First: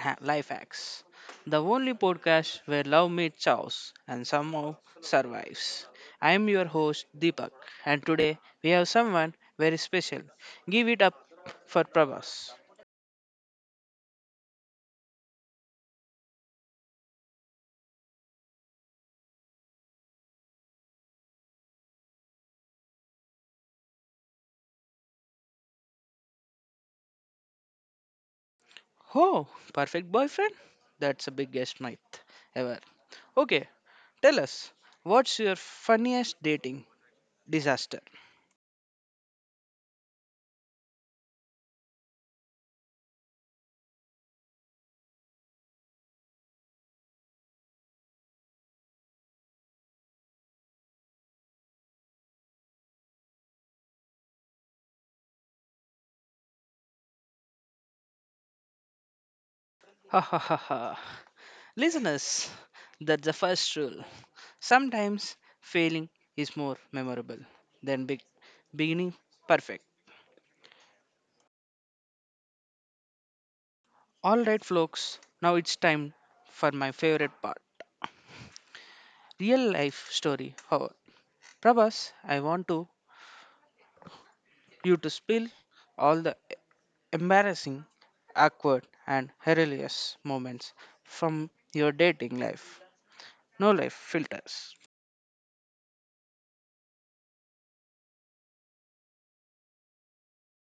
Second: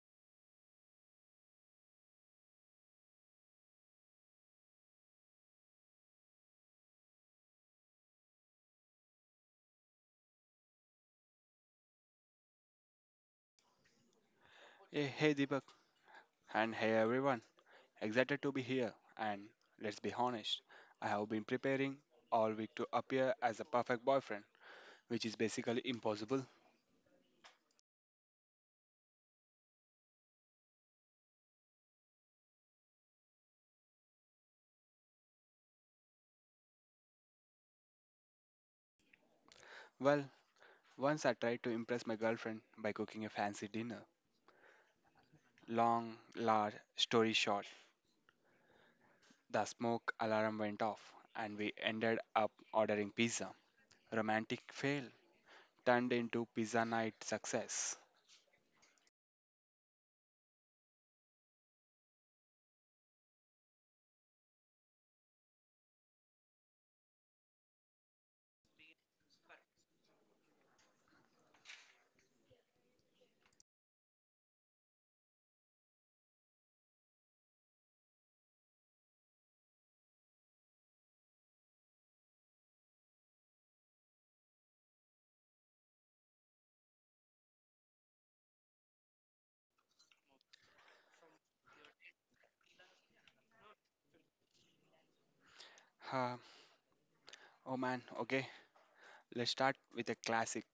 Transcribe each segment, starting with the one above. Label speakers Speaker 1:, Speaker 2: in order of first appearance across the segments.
Speaker 1: Life Hacks, the only podcast where love meets chaos and somehow survives. I am your host Deepak, and today we have someone very special. Give it up for Prabhas.
Speaker 2: Hey, hey Deepak, and hey everyone. Excited to be here. And let's be honest, I have been preparing all week to appear as a perfect boyfriend, which is basically impossible.
Speaker 1: Oh, perfect boyfriend? That's the biggest myth ever. Okay, tell us, what's your funniest dating disaster?
Speaker 2: Well, once I tried to impress my girlfriend by cooking a fancy dinner. Long, large story short, the smoke alarm went off, and we ended up ordering pizza. Romantic fail turned into pizza night success.
Speaker 1: Ha ha ha ha. Listeners, that's the first rule. Sometimes failing is more memorable than beginning perfect. Alright, folks, now it's time for my favorite part, real life story hour. Prabhas, I want to you to spill all the embarrassing, awkward, and hilarious moments from your dating life. No life filters.
Speaker 2: Huh, oh man, okay, let's start with a classic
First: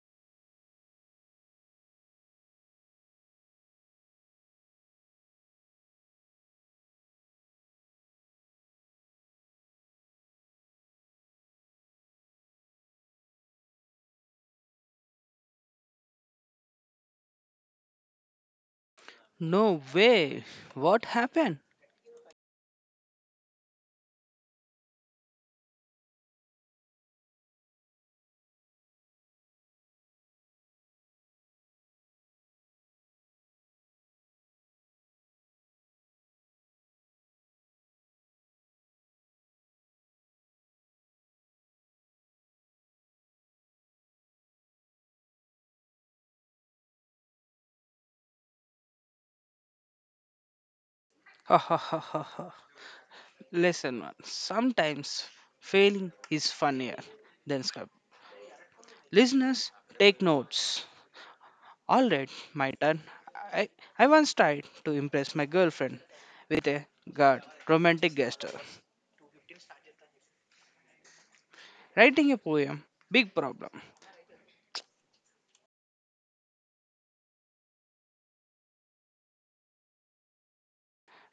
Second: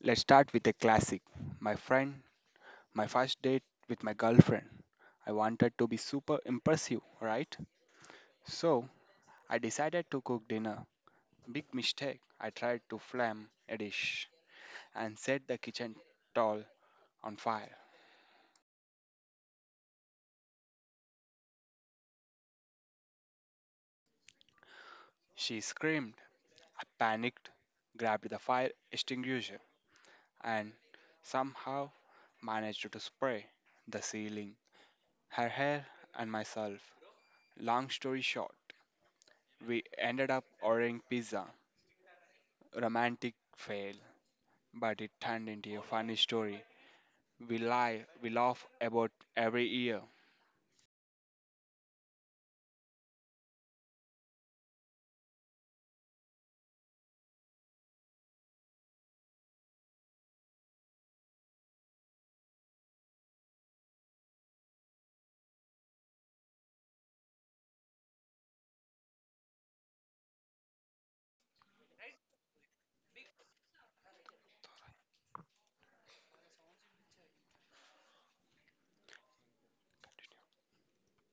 Speaker 2: Let's start with a classic. My friend, my first date with my girlfriend. I wanted to be super impressive, right? So I decided to cook dinner. Big mistake. I tried to flame a dish and set the kitchen towel on fire.
Speaker 1: No way! What happened?
Speaker 2: She screamed. I panicked, grabbed the fire extinguisher, and somehow managed to spray the ceiling, her hair, and myself. Long story short, we ended up ordering pizza romantic fail, but it turned into a funny story. We lie, we laugh about every year.
Speaker 1: Ha ha ha ha ha. Lesson one. Sometimes failing is funnier than script. Listeners, take notes. Alright, my turn. I, I once tried to impress my girlfriend with a god romantic gesture. Writing a poem, big problem.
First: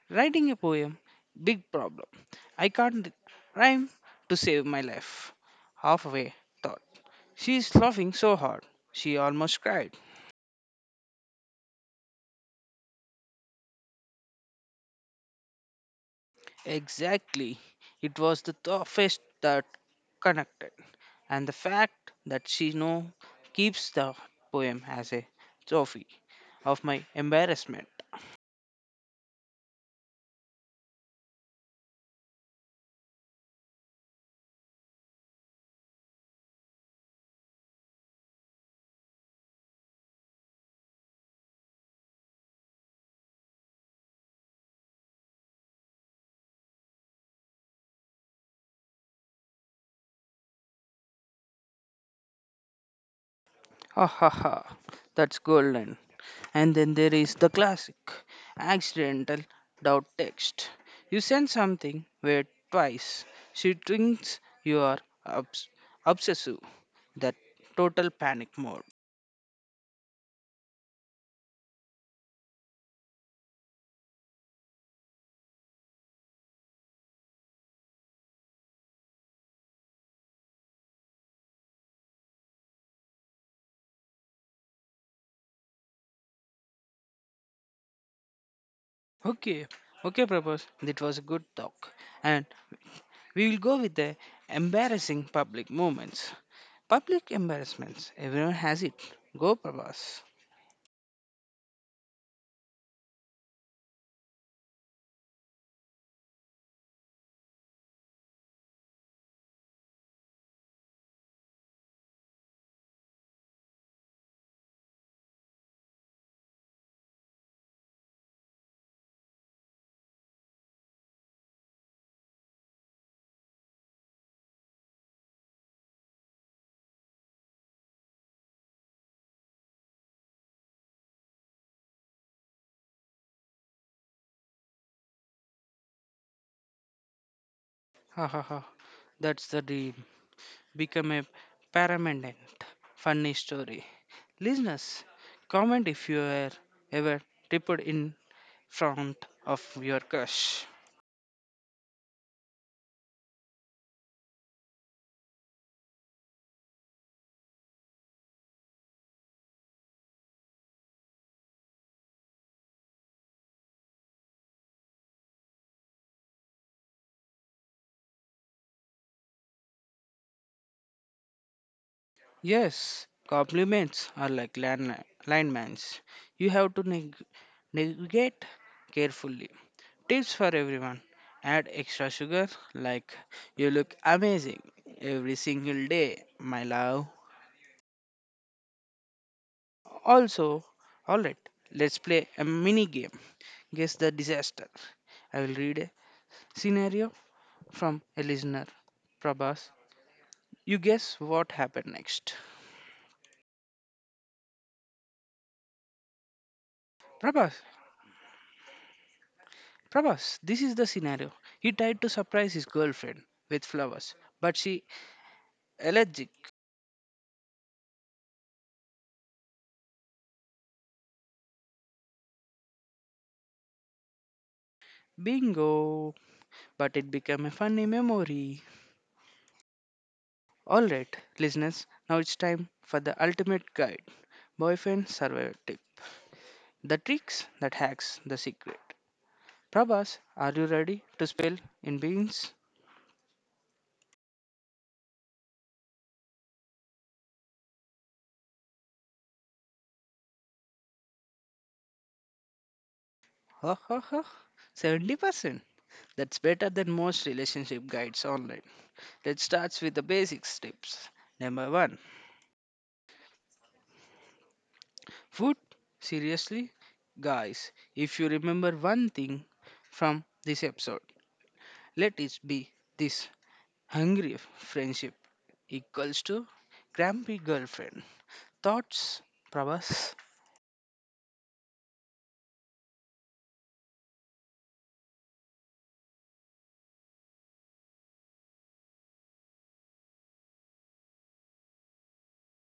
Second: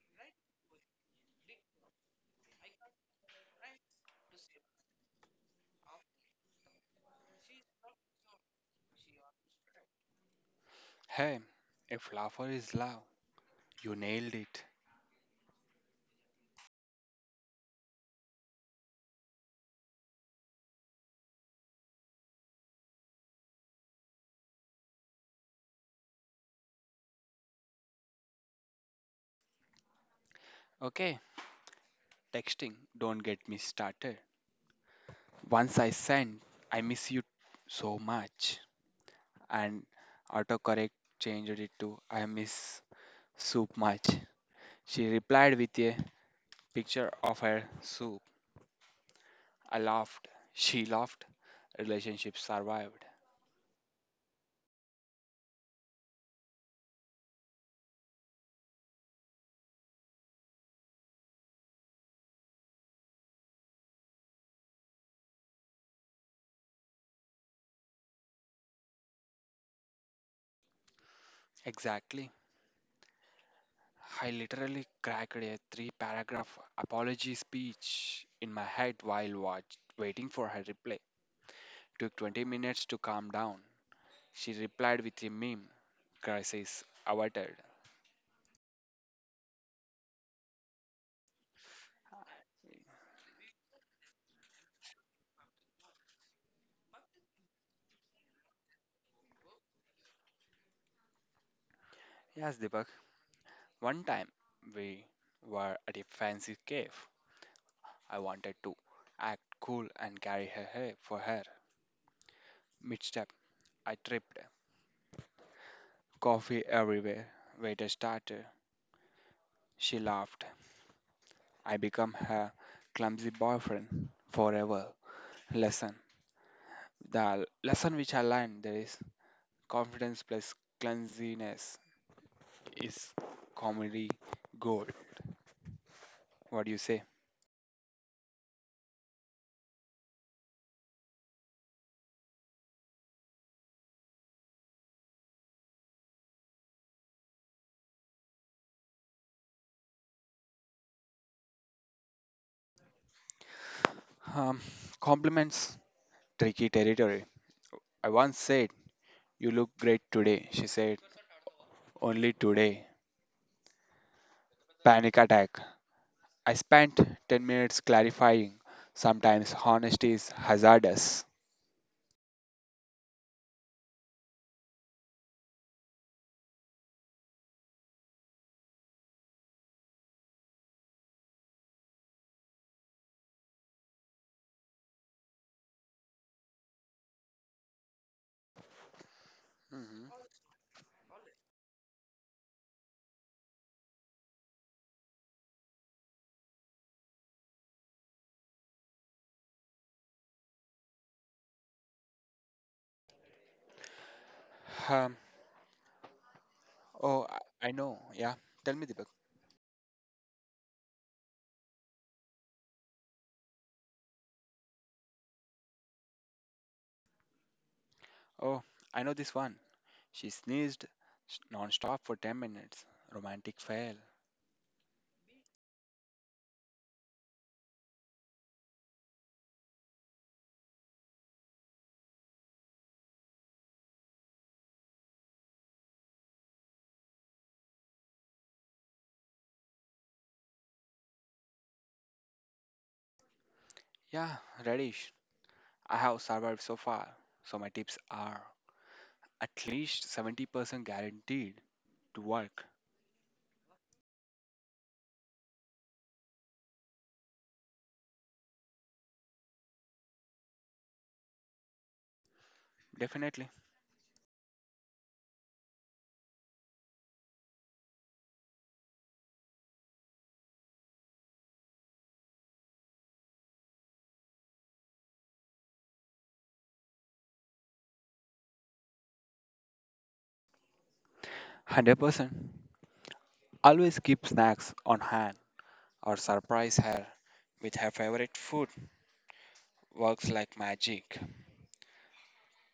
Speaker 1: Writing a poem, big problem. I can't rhyme to save my life. Halfway thought. She is laughing so hard, she almost cried.
Speaker 2: Hey, if laughter is love, you nailed it.
Speaker 1: Exactly. It was the toughest that connected. And the fact that she now keeps the poem as a trophy of my embarrassment.
Speaker 2: Okay, texting, don't get me started. Once I sent, I miss you so much, and autocorrect changed it to I miss soup much. She replied with a picture of her soup. I laughed. She laughed. Relationship survived.
Speaker 1: Ha ha ha. That's golden. And then there is the classic accidental doubt text. You send something where twice she thinks you are obs- obsessive. That total panic mode.
Speaker 2: Exactly. I literally cracked a three paragraph apology speech in my head while waiting for her reply. Took 20 minutes to calm down. She replied with a meme. Crisis averted.
Speaker 1: Okay, okay, Prabhas, that was a good talk. And we will go with the embarrassing public moments. Public embarrassments. Everyone has it. Go, Prabhas.
Speaker 2: Yes, Deepak. One time we were at a fancy cave. I wanted to act cool and carry her hair for her. Mid step, I tripped. Coffee everywhere. Waiter started. She laughed. I become her clumsy boyfriend forever. Lesson. The lesson which I learned there is confidence plus clumsiness is comedy gold. What do you say?
Speaker 1: Ha ha ha. That's the dream. Become a paramendant. Funny story. Listeners, comment if you are ever tripped in front of your crush.
Speaker 2: Um, compliments, tricky territory. I once said, you look great today. She said, only today. Panic attack. I spent 10 minutes clarifying. Sometimes honesty is hazardous.
Speaker 1: Yes, compliments are like landmines. You have to navigate carefully. Tips for everyone, add extra sugar like, you look amazing every single day my love.
Speaker 2: Mhm.
Speaker 1: Also, all right let's play a mini game, guess the disaster. I will read a scenario from a listener. Prabhas, you guess what happened next.
Speaker 2: Um, oh,
Speaker 1: prabhas
Speaker 2: I know. Yeah. Tell me, Deepak.
Speaker 1: prabhas this is the scenario. He tried to surprise his girlfriend with flowers, but she allergic.
Speaker 2: Oh, I know this one. She sneezed nonstop for 10 minutes. Romantic fail.
Speaker 1: Bingo, but it became a funny memory. All right, listeners, now it's time for the ultimate guide, boyfriend survivor tip. The tricks that hacks the secret. Prabhas, are you ready to spill in beans?
Speaker 2: Yeah, Radish, I have survived so far, so my tips are at least 70% guaranteed to work.
Speaker 1: Ha ha ha. 70%. That's better than most relationship guides online. Let's start with the basic steps. Number 1.
Speaker 2: Definitely.
Speaker 1: Food. Seriously? Guys, if you remember one thing from this episode, let it be this, hungry friendship equals to grumpy girlfriend. Thoughts, Prabhas?
Speaker 2: 100%. Always keep snacks on hand or surprise her with her favorite food. Works like magic.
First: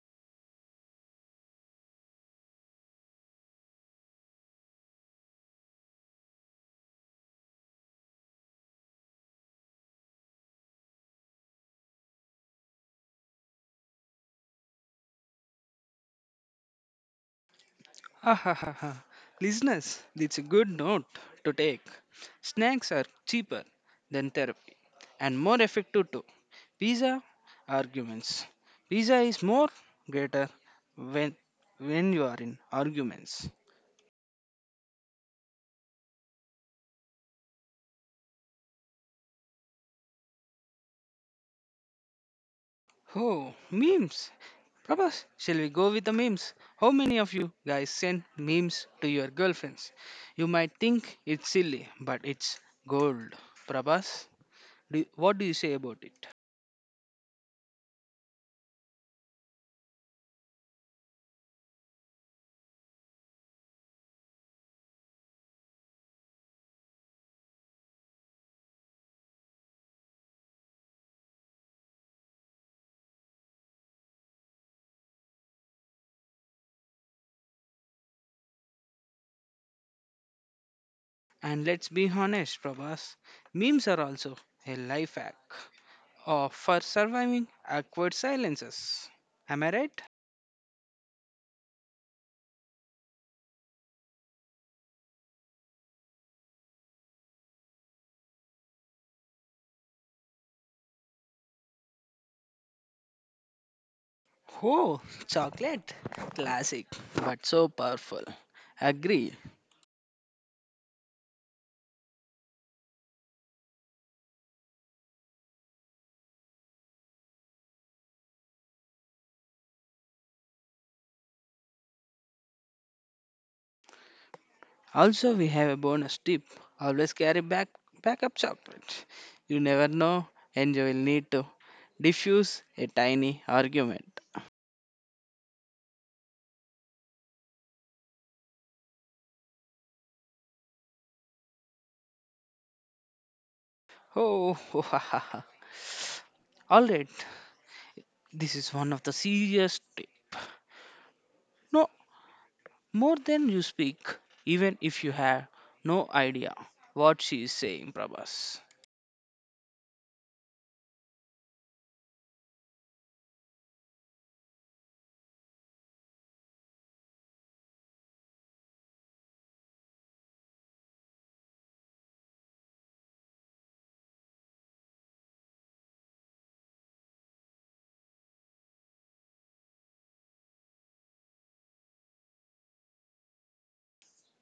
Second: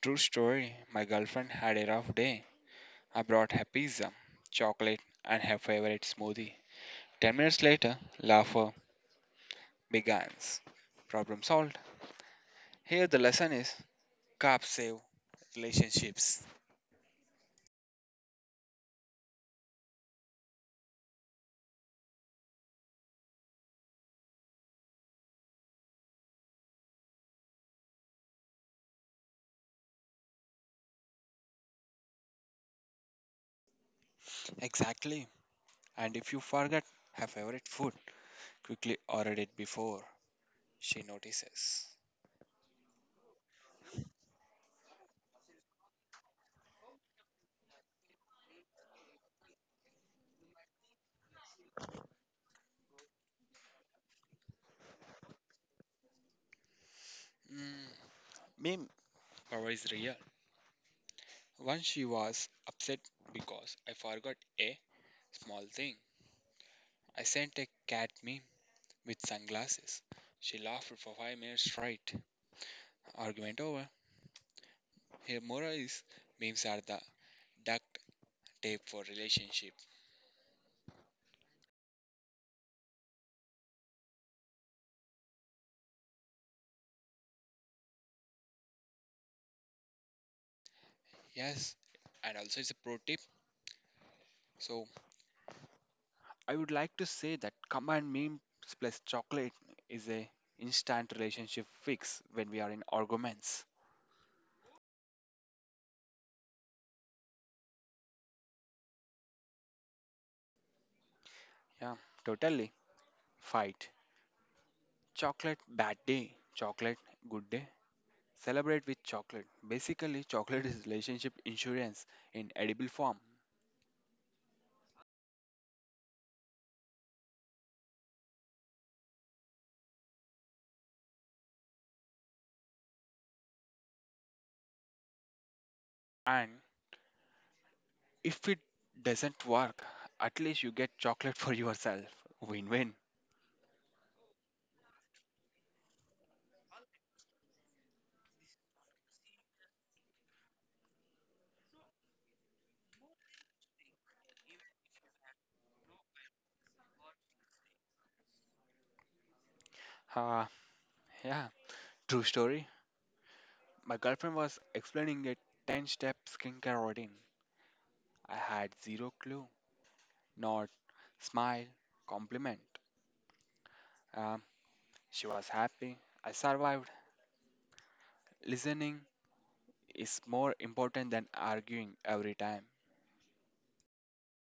Speaker 2: True story, my girlfriend had a rough day. I brought her pizza, chocolate, and her favorite smoothie. 10 minutes later, laughter, begins. Problem solved. Here the lesson is carbs save relationships.
Speaker 1: Ha ha ha ha. Listeners, it's a good note to take. Snacks are cheaper than therapy and more effective too. Pizza arguments. Pizza is more greater when when you are in arguments.
Speaker 2: Exactly. And if you forget her favorite food, quickly order it before she notices.
Speaker 1: Oh, memes. Prabhas, shall we go with the memes? How many of you guys send memes to your girlfriends? You might think it's silly, but it's gold. Prabhas, what do you say about it?
Speaker 2: Mm, meme power is real. Once she was upset because I forgot a small thing. I sent a cat meme with sunglasses. She laughed for 5 minutes straight. Argument over. Her moral is memes are the duct tape for relationships.
Speaker 1: And let's be honest, Prabhas, memes are also a life hack or for surviving awkward silences. Am I right?
Speaker 2: Yes, and also it's a pro tip. So I would like to say that command memes plus chocolate is a instant relationship fix when we are in arguments.
Speaker 1: Oh, chocolate. Classic, but so powerful. Agree.
Speaker 2: Yeah, totally. Fight. Chocolate bad day. Chocolate good day. Celebrate with chocolate. Basically, chocolate is relationship insurance in edible form.
Speaker 1: Also, we have a bonus tip, always carry backup chocolate. You never know, and you will need to diffuse a tiny argument.
Speaker 2: And if it doesn't work, at least you get chocolate for yourself. Win-win.
Speaker 1: Oh, ho, ha, ha, ha. All right, this is one of the serious tip. No more than you speak, even if you have no idea what she is saying, Prabhas.
Speaker 2: Ah, yeah. True story. My girlfriend was explaining a 10 step skincare routine. I had zero clue. Not smile, compliment. Um, she was happy. I survived. Listening is more important than arguing every time.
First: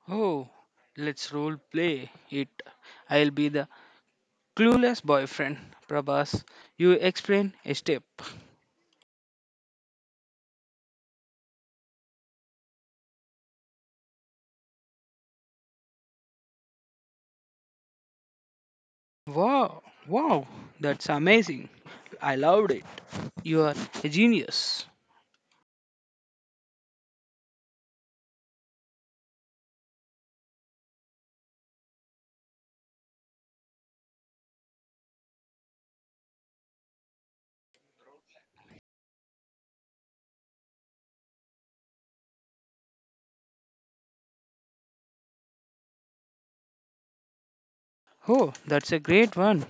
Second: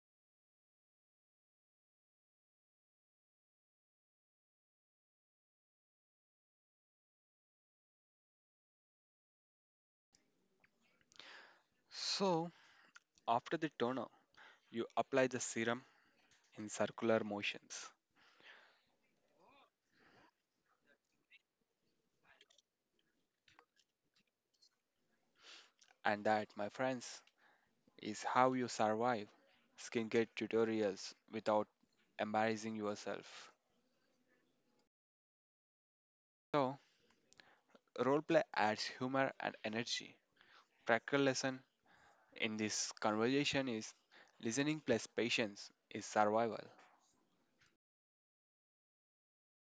Speaker 1: Oh, let's role play it. I'll be the clueless boyfriend, Prabhas. You explain a step.
Speaker 2: So, after the toner, you apply the serum in circular motions.
Speaker 1: Wow, that's amazing. I loved it. You are a genius.
Speaker 2: And that, my friends, is how you survive skincare tutorials without embarrassing yourself. So, roleplay adds humor and energy. Practical lesson in this conversation is listening plus patience is survival.
Speaker 1: Oh, that's a great one.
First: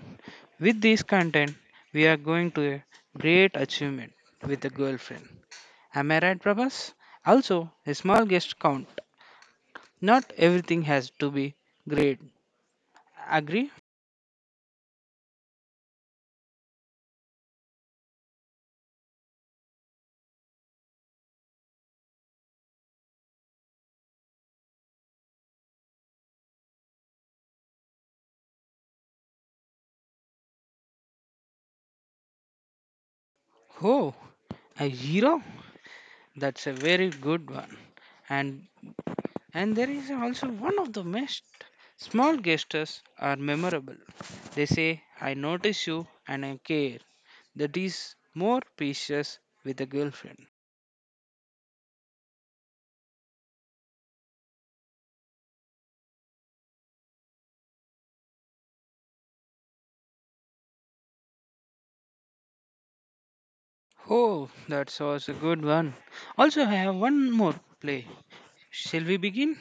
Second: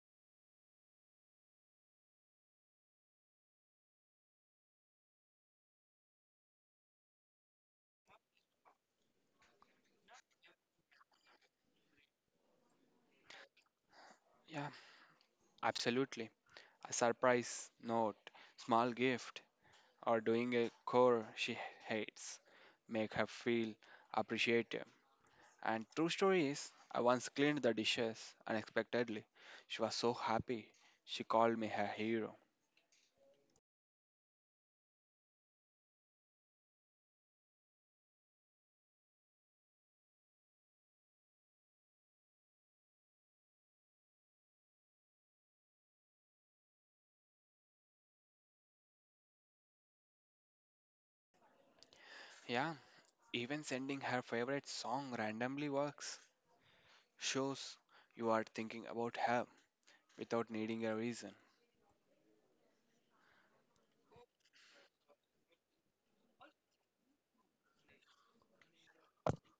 Speaker 1: With this content, we are going to a great achievement with a girlfriend. Am I right, Prabhas? Also, a small guest count. Not everything has to be great. Agree?
Speaker 2: Yeah, absolutely. A surprise note, small gift, or doing a chore she hates make her feel appreciated. And true story is, I once cleaned the dishes unexpectedly. She was so happy. She called me her hero.
Speaker 1: Oh, a hero? That's a very good one. And And there is also one of the most, small gestures are memorable. They say, I notice you and I care. That is more precious with a girlfriend.
Speaker 2: Yeah, even sending her favorite song randomly works. Shows you are thinking about her without needing a reason.
Speaker 1: Oh, that was a good one. Also, I have one more play. Shall we begin?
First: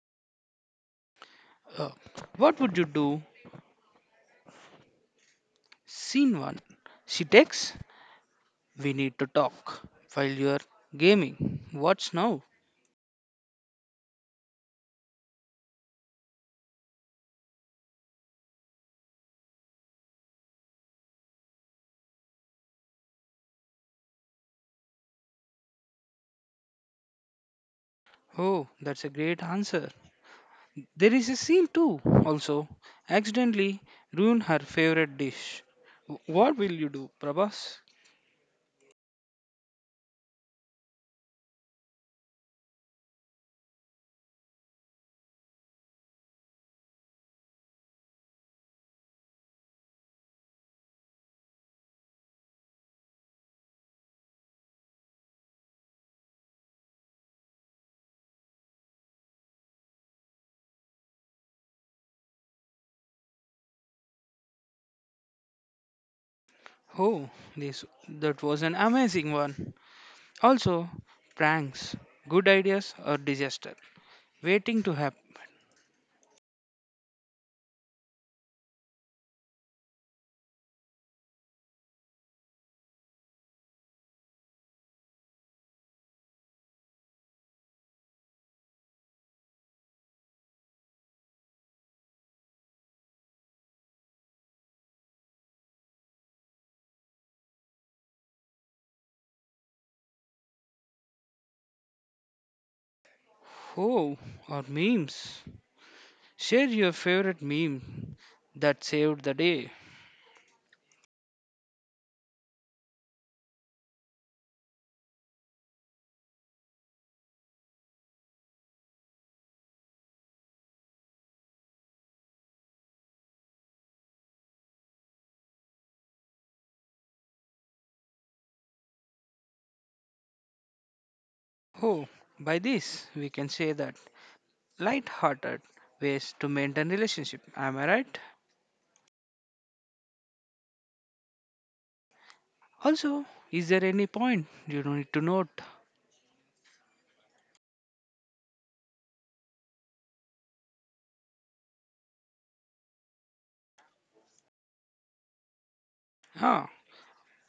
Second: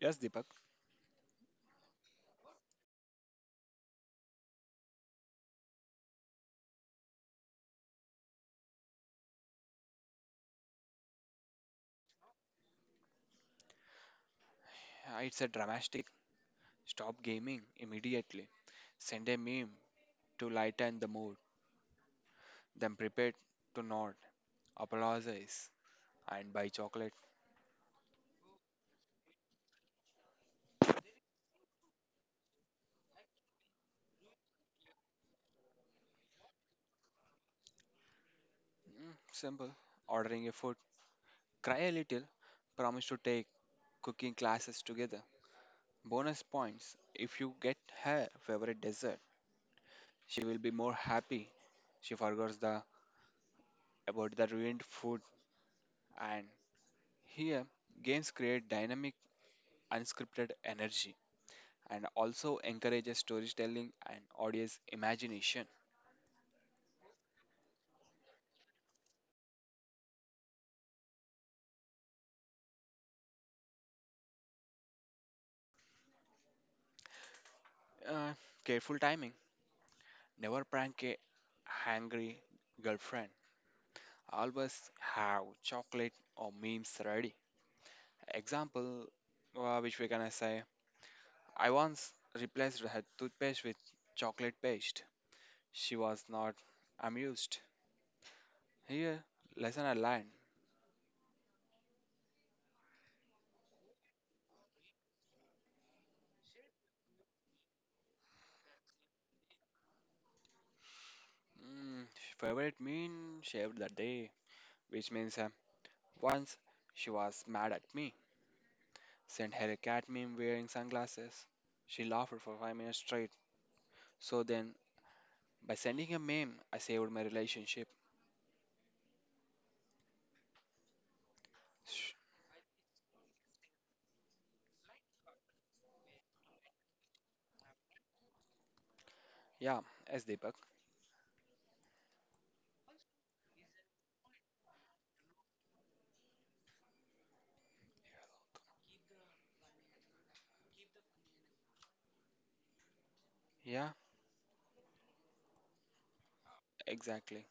Speaker 2: Yes, Deepak,
Speaker 1: Uh, what would you do? Scene 1. She texts, we need to talk while you are gaming. What's now?
Speaker 2: it's a dramatic. Stop gaming immediately. Send a meme to lighten the mood. Then prepare to nod, apologize, and buy chocolate.
Speaker 1: Oh, that's a great answer. There is a seal too, also, accidentally ruin her favorite dish. What will you do, Prabhas?
Speaker 2: Simple. Ordering a food. Cry a little. Promise to take cooking classes together. Bonus points if you get her favorite dessert. She will be more happy. She forgets the about the ruined food. And here, games create dynamic, unscripted energy, and also encourages storytelling and audience imagination.
Speaker 1: Oh, this that was an amazing one. Also, pranks, good ideas or disaster, waiting to happen.
Speaker 2: Uh, careful timing. Never prank a hangry girlfriend. Always have chocolate or memes ready. Example, which we gonna say, I once replaced her toothpaste with chocolate paste. She was not amused. Here, lesson I learned.
Speaker 1: Oh, or memes. Share your favorite meme that saved the day.
Speaker 2: Mm, favorite mean shaved the day, which means once she was mad at me sent her a cat meme wearing sunglasses. She laughed for 5 minutes straight. So then, by sending a meme, I saved my relationship.
Speaker 1: Oh,
Speaker 2: Sh-
Speaker 1: by this we can say that light-hearted ways to maintain relationship. Am I right?
Speaker 2: yeah, as Deepak.
Speaker 1: Also, is there any point you don't need to note?
Speaker 2: Yeah,
Speaker 1: Ah,
Speaker 2: exactly.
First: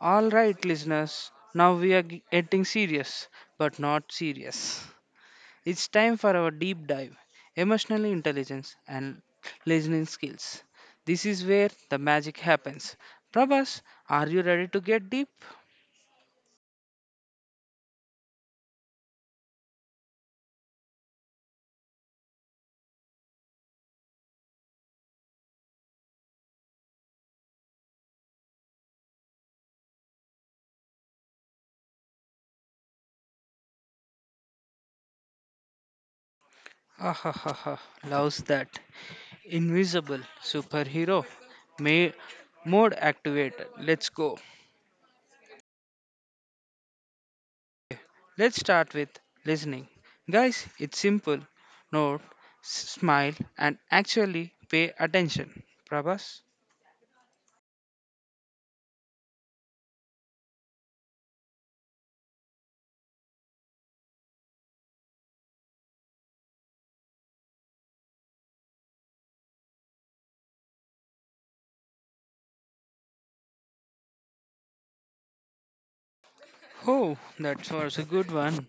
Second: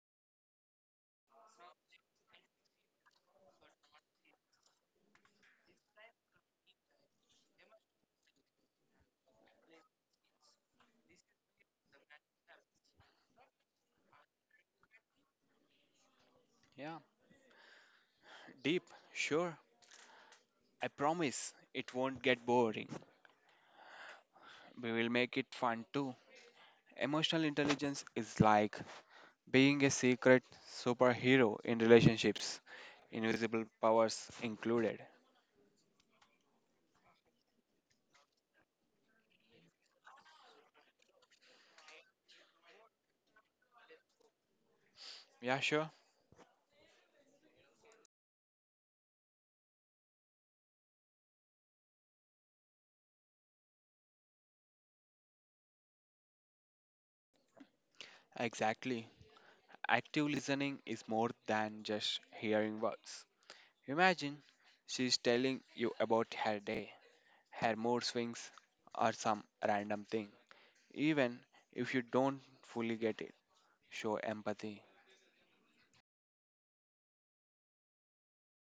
Speaker 1: all right, listeners. Now we are getting serious, but not serious. It's time for our deep dive, emotional intelligence and listening skills. This is where the magic happens. Prabhas, are you ready to get deep?
Speaker 2: Yeah, deep, sure. I promise it won't get boring. We will make it fun too. Emotional intelligence is like being a secret superhero in relationships, invisible powers included.
Speaker 1: Ah ha ha ha! Loves that invisible superhero. May mode activated. Let's go.
Speaker 2: Yeah, sure.
Speaker 1: Let's start with listening. Guys, it's simple. Nod, smile, and actually pay attention. Prabhas?
Speaker 2: Exactly. Active listening is more than just hearing words. Imagine she's telling you about her day, her mood swings, or some random thing. Even if you don't fully get it, show empathy.
Speaker 1: Oh, that was a good one.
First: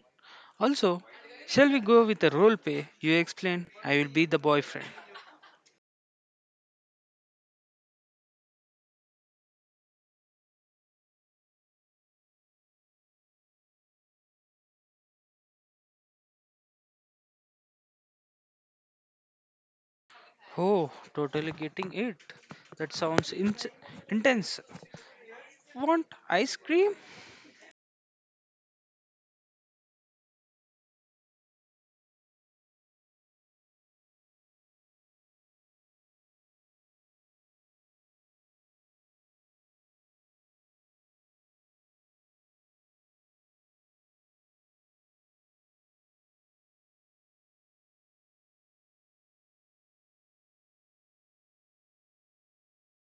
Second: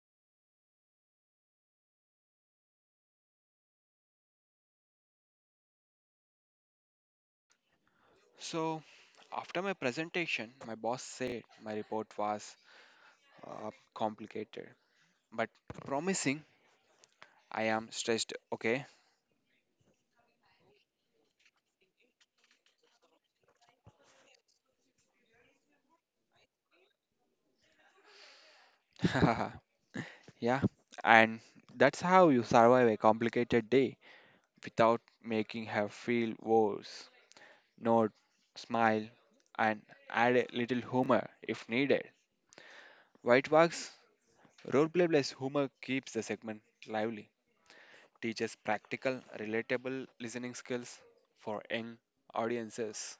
Speaker 1: Also, shall we go with the role play? You explain, I will be the boyfriend.
Speaker 2: So, after my presentation, my boss said my report was complicated but promising. I am stressed, okay?
Speaker 1: Oh, totally getting it. That sounds intense. Want ice cream?
Speaker 2: Yeah, and that's how you survive a complicated day without making her feel worse. Nod, smile, and add a little humor if needed. White Wax roleplay plus humor keeps the segment lively, teaches practical, relatable listening skills for young audiences.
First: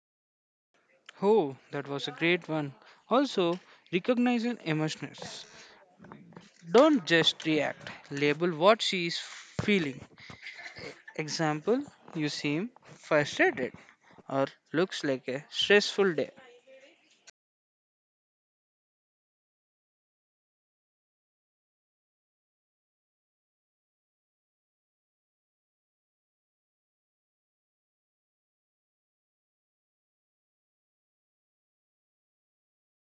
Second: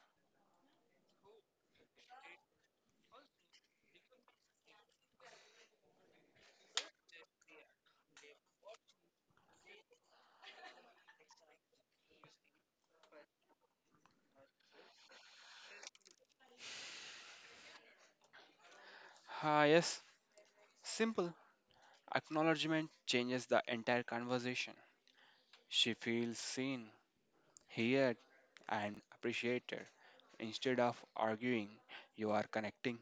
Speaker 1: Oh, that was a great one. Also, recognizing emotions. Don't just react. Label what she is feeling. Example, you seem frustrated or looks like a stressful day.
Speaker 2: Yes, simple acknowledgement changes the entire conversation. She feels seen, heard, and appreciated instead of arguing. You are connecting.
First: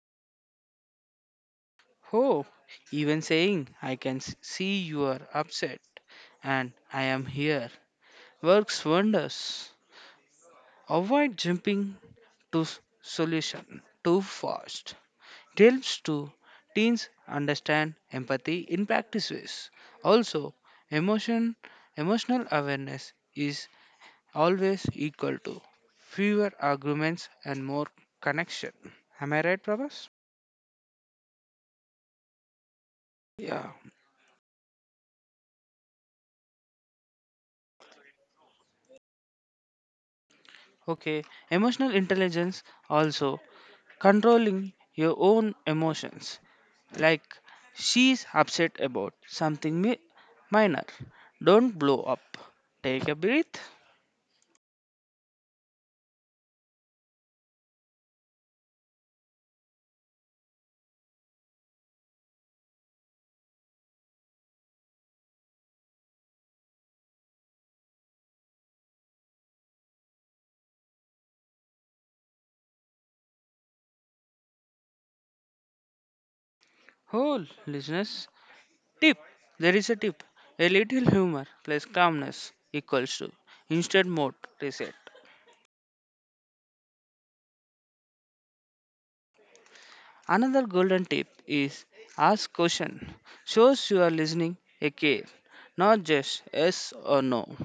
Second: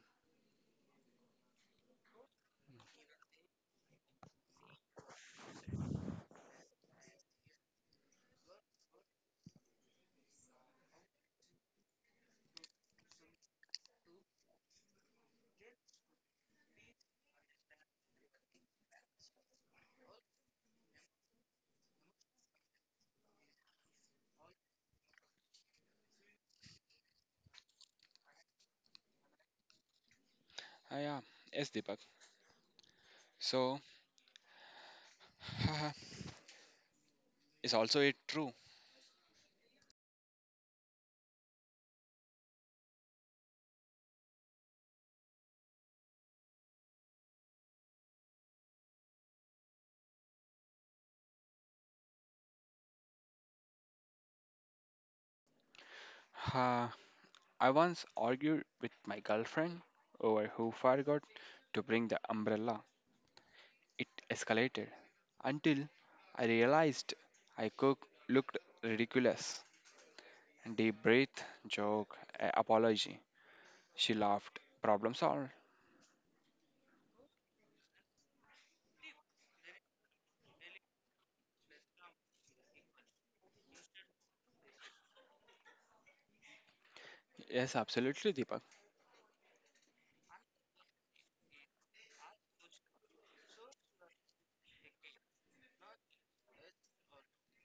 Speaker 1: Oh, even saying I can see you are upset and I am here works wonders. Avoid jumping to solution too fast. It helps to teens understand empathy in practice ways. Also, emotion emotional awareness is always equal to fewer arguments and more connection. Am I right, Prabhas?
Speaker 2: Yeah. Yes, Deepak.
Speaker 1: Yeah.
Speaker 2: So, is also it true?
Speaker 1: Okay. Emotional intelligence also controlling your own emotions. Like she's upset about something minor. Don't blow up. Take a breath.
Speaker 2: Uh, I once argued with my girlfriend over who forgot to bring the umbrella. It escalated until I realized I cook looked ridiculous. Deep breath, joke, apology. She laughed. Problem solved.
Speaker 1: Whole listeners. Tip. There is a tip. A little humor plus calmness equals to instant mode reset.
Speaker 2: Yes, absolutely, Deepak.
Speaker 1: Another golden tip is ask question. Shows you are listening a care, not just yes or no.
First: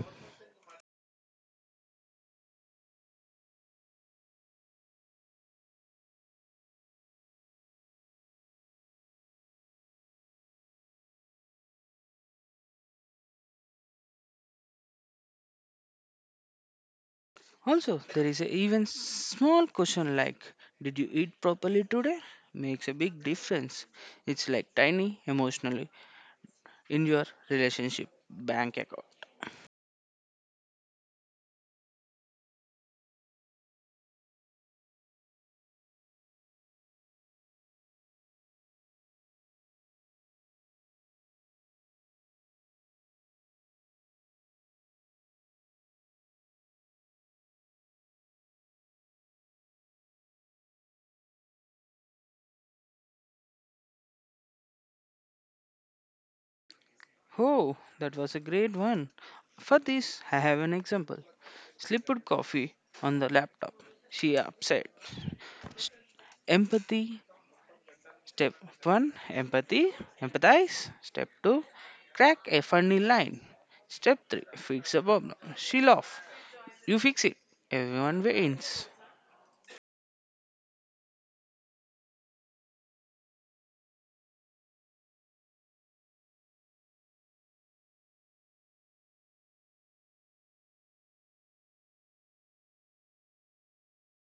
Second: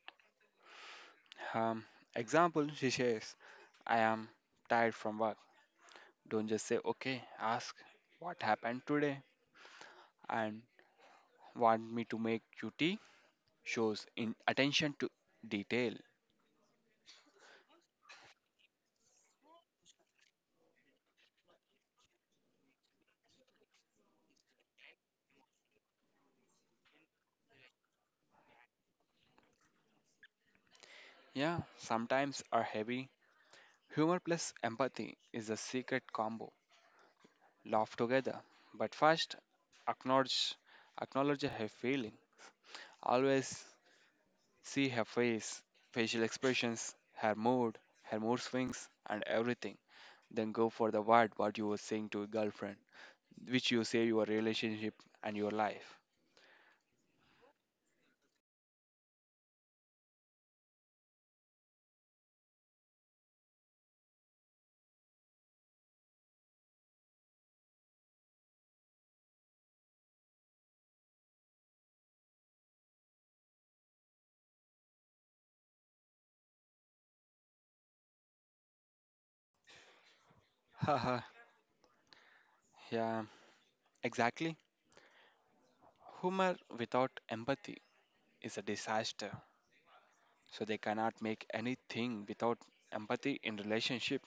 Speaker 2: Um, example, she says, I am tired from work. Don't just say okay. Ask what happened today and want me to make QT shows in attention to detail.
Speaker 1: Also, there is a even small question like, did you eat properly today? Makes a big difference. It's like tiny emotionally in your relationship bank account.
Speaker 2: Yeah, sometimes are heavy. Humor plus empathy is the secret combo. Laugh together, but first acknowledge acknowledge her feeling. Always see her face, facial expressions, her mood swings, and everything. Then go for the word what you were saying to a girlfriend, which you say your relationship and your life.
Speaker 1: Oh, that was a great one. For this, I have an example. Slipped coffee on the laptop. She upset. Empathy Step 1, empathy, empathize. Step 2, crack a funny line. Step 3, fix a problem. She laughs. You fix it. Everyone wins.
Speaker 2: Haha, yeah, exactly. Humor without empathy is a disaster. So they cannot make anything without empathy in relationship.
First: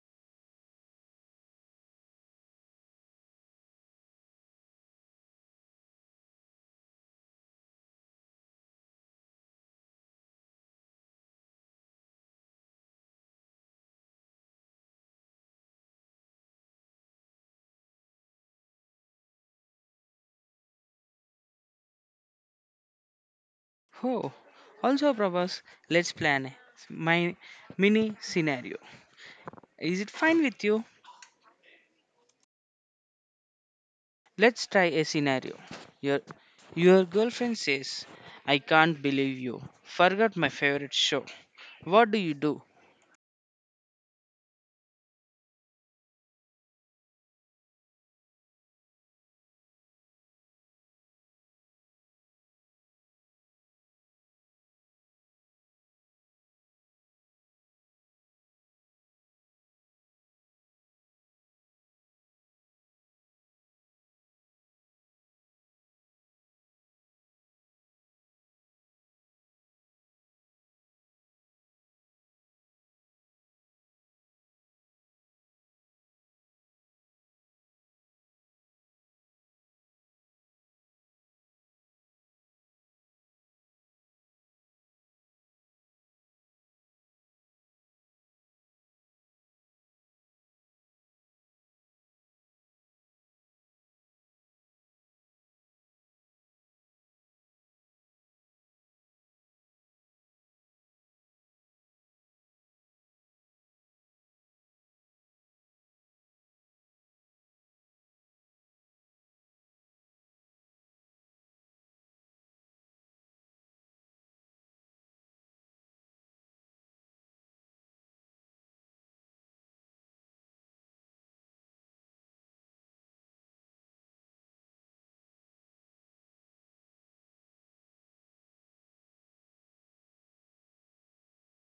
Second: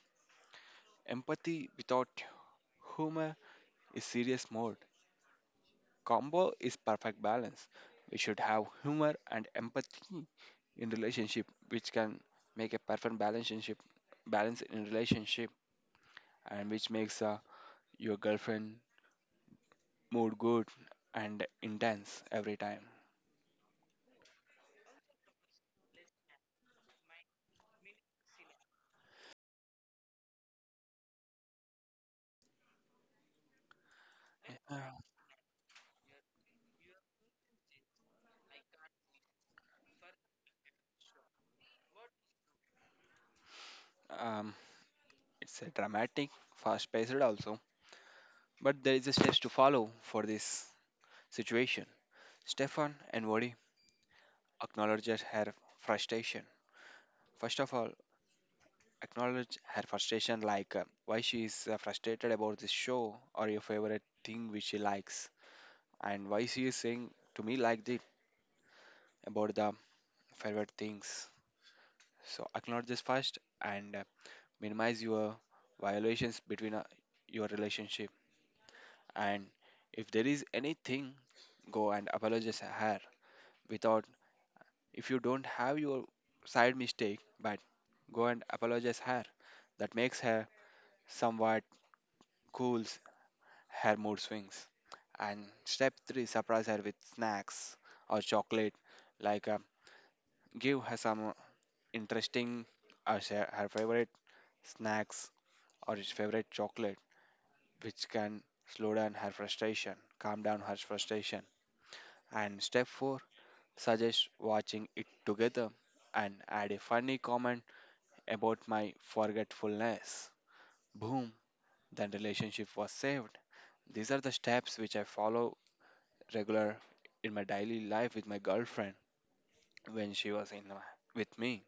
Speaker 2: Empathy without humor is serious mode. Combo is perfect balance. We should have humor and empathy in relationship, which can make a perfect balance in relationship, and which makes your girlfriend mood good and intense every time.
Speaker 1: Oh, also propose let's plan my mini scenario. Is it fine with you? Let's
Speaker 2: Uh,
Speaker 1: try a scenario. Your your girlfriend says, I can't believe you. Forgot my favorite show. What do you do?
Speaker 2: Um, It's a dramatic, fast paced also, but there is a steps to follow for this situation. Stefan and Vodi acknowledges her frustration. First of all, acknowledge her frustration like why she is frustrated about this show or your favorite thing which she likes and why she is saying to me like this about the favorite things. So acknowledge this first and minimize your violations between your relationship. And if there is anything go and apologize her without if you don't have your side mistake but go and apologize her that makes her somewhat cools her mood swings and step 3 surprise her with snacks or chocolate like give her some interesting or her favorite snacks or his favorite chocolate, which can slow down her frustration, calm down her frustration. And step four, suggest watching it together and add a funny comment about my forgetfulness. Boom, then relationship was saved. These are the steps which I follow regular in my daily life with my girlfriend when she was in my, with me.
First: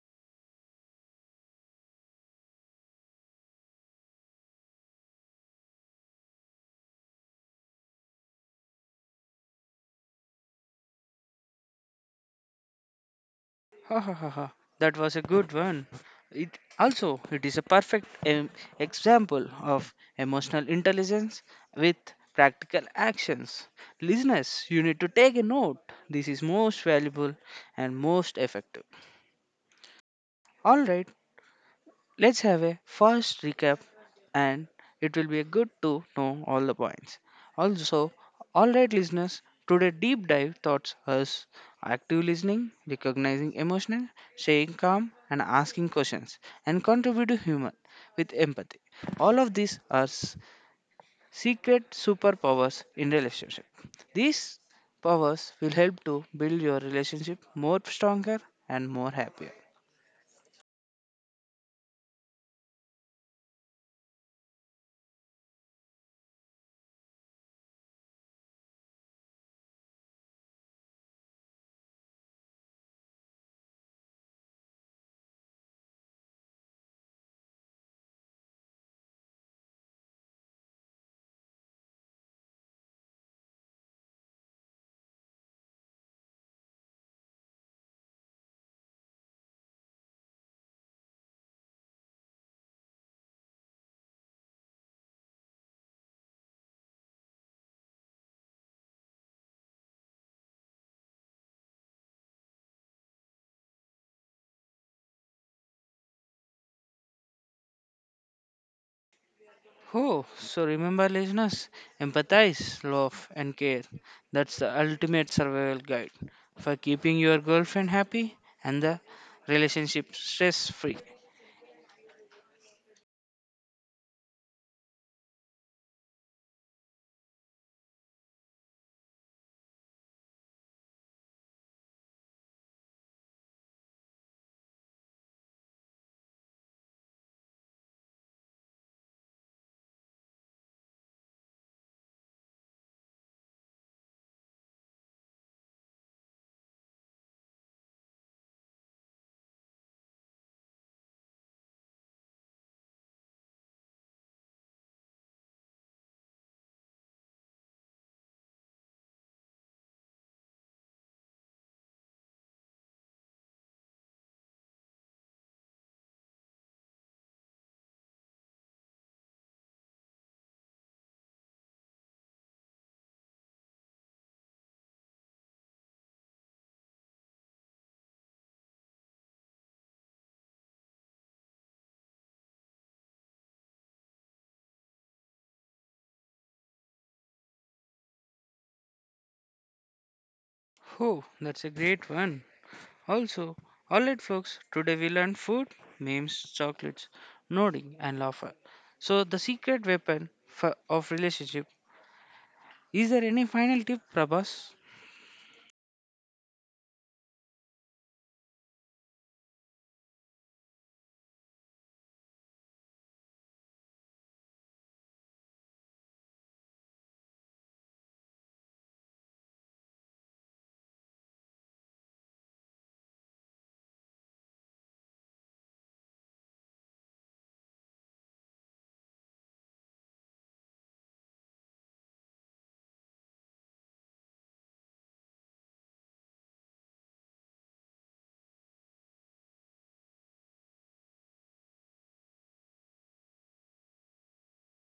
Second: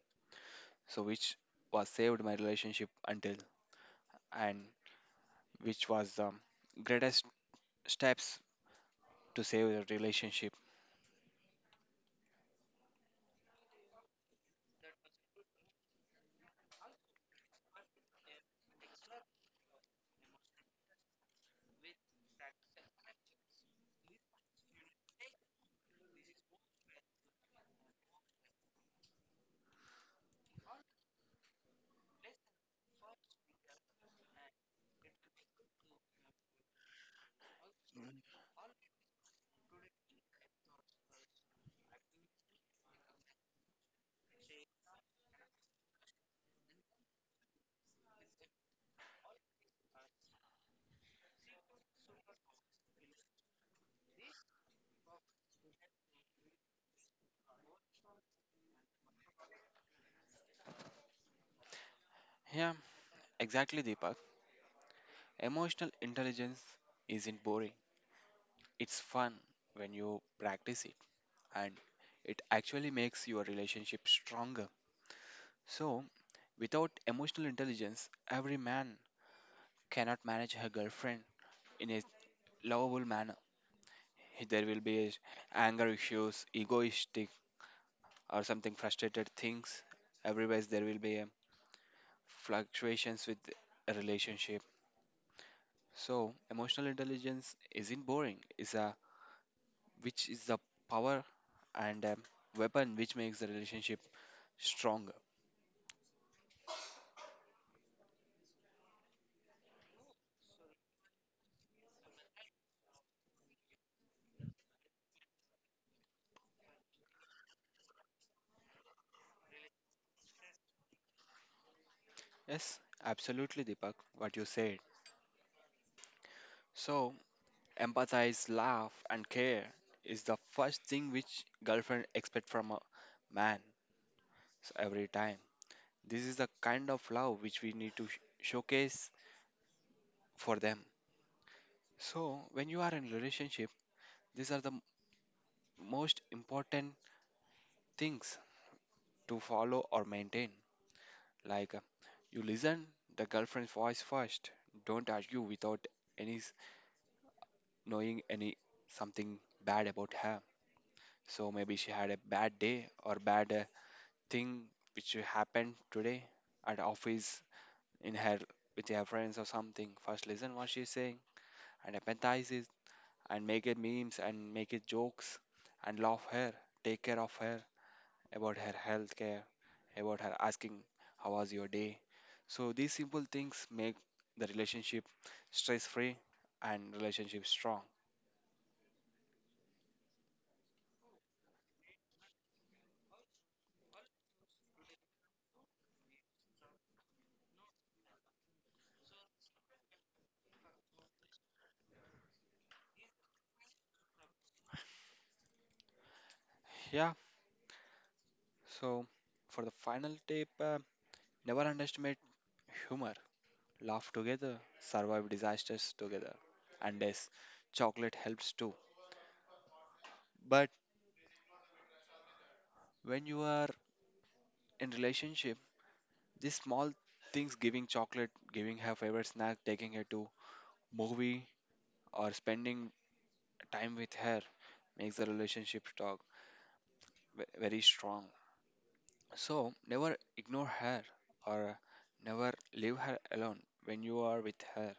Speaker 2: So which was saved my relationship until and which was the greatest steps to save the relationship.
Speaker 1: Ha ha ha ha. That was a good one. It is a perfect example of emotional intelligence with practical actions. Listeners, you need to take a note. This is most valuable and most effective. All right. Let's have a fast recap and it will be good to know all the points. Also, alright listeners, today deep dive taught us active listening, recognizing emotional, staying calm and asking questions and contribute to human with empathy. All of these are secret superpowers in relationship. These powers will help to build your relationship more stronger and more happier.
Speaker 2: Yeah, exactly Deepak. Emotional intelligence isn't boring. It's fun when you practice it and it actually makes your relationship stronger. So, without emotional intelligence, every man cannot manage her girlfriend in a lovable manner. There will be anger issues, egoistic, or something frustrated things. Otherwise, there will be fluctuations with a relationship. So, emotional intelligence isn't boring. Is a which is the power and weapon which makes the relationship stronger.
Speaker 1: Oh, so remember, listeners, empathize, love, and care. That's the ultimate survival guide for keeping your girlfriend happy and the relationship stress free.
Speaker 2: Yes, absolutely, Deepak, what you said. So, empathize, laugh, and care is the first thing which girlfriend expect from a man so every time. This is the kind of love which we need to showcase for them. So, when you are in relationship, these are the most important things to follow or maintain. Like you listen the girlfriend's voice first. Don't argue without any knowing any something bad about her. So maybe she had a bad day or bad thing which happened today at office in her with her friends or something. First listen what she's saying and empathize it and make it memes and make it jokes and love her, take care of her about her health care, about her asking how was your day. So these simple things make the relationship stress free and relationship strong.
Speaker 1: Oh, that's a great one. Also, alright, folks, today we learned food, memes, chocolates, nodding, and laughter. So, the secret weapon for, of relationship. Is there any final tip, Prabhas?
Speaker 2: Yeah. So for the final tip, never underestimate humor, laugh together, survive disasters together. And yes, chocolate helps too. But when you are in relationship, these small things giving chocolate, giving her favorite snack, taking her to movie or spending time with her makes the relationship talk very strong. So never ignore her or never leave her alone when you are with her.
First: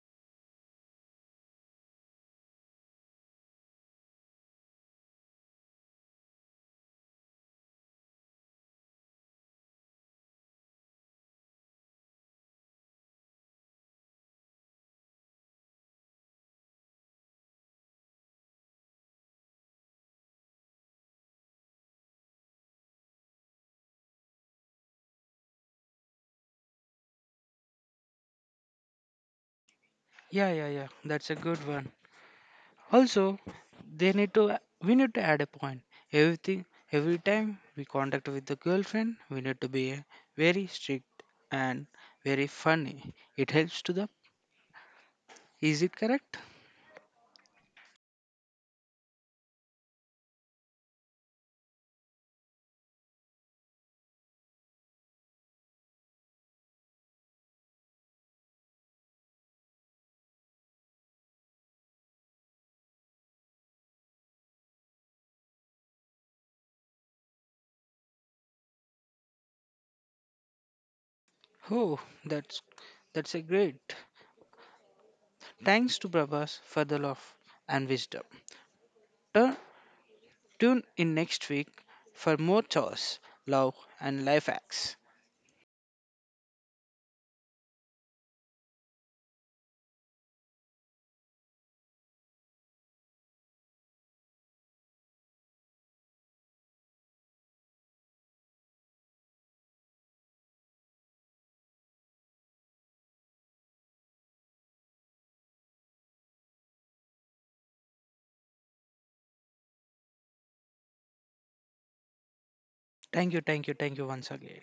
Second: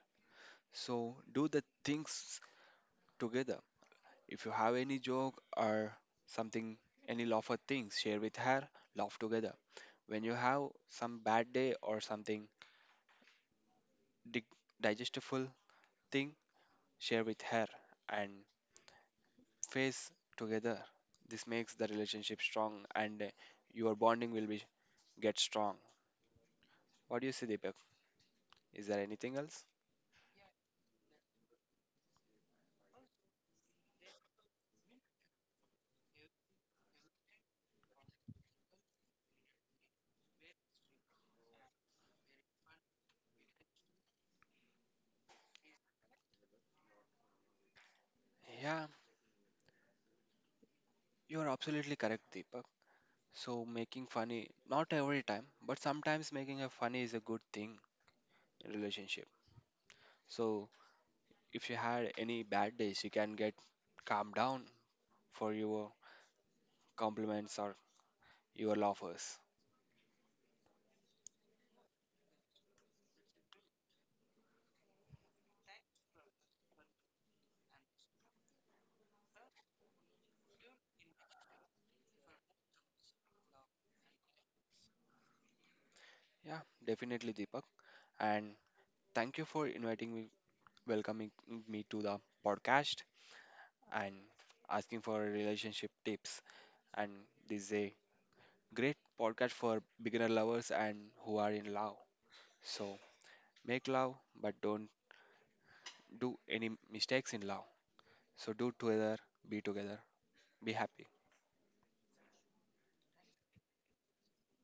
Speaker 2: So do the things together. If you have any joke or something, any laughter things, share with her, laugh together. When you have some bad day or something dig- digestible thing, share with her and face together. This makes the relationship strong and your bonding will be get strong. What do you say, Deepak? Is there anything else?
Speaker 1: Yeah, yeah, yeah, that's a good one. Also, they need to we need to add a point. Everything, every time we contact with the girlfriend, we need to be very strict and very funny. It helps to the, is it correct?
Speaker 2: Yeah, you are absolutely correct, Deepak. So making funny, not every time, but sometimes making a funny is a good thing in relationship. So if you had any bad days, you can get calmed down for your compliments or your laughers.
Speaker 1: Oh, that's a great. Thanks to Prabhas for the love and wisdom. Turn, tune in next week for more chores, love and life hacks.
Speaker 2: Yeah, definitely, Deepak. And thank you for inviting me, welcoming me to the podcast and asking for relationship tips. And this is a great podcast for beginner lovers and who are in love. So make love, but don't do any mistakes in love. So do together, be happy.
Speaker 1: Thank you, thank you, thank you once again.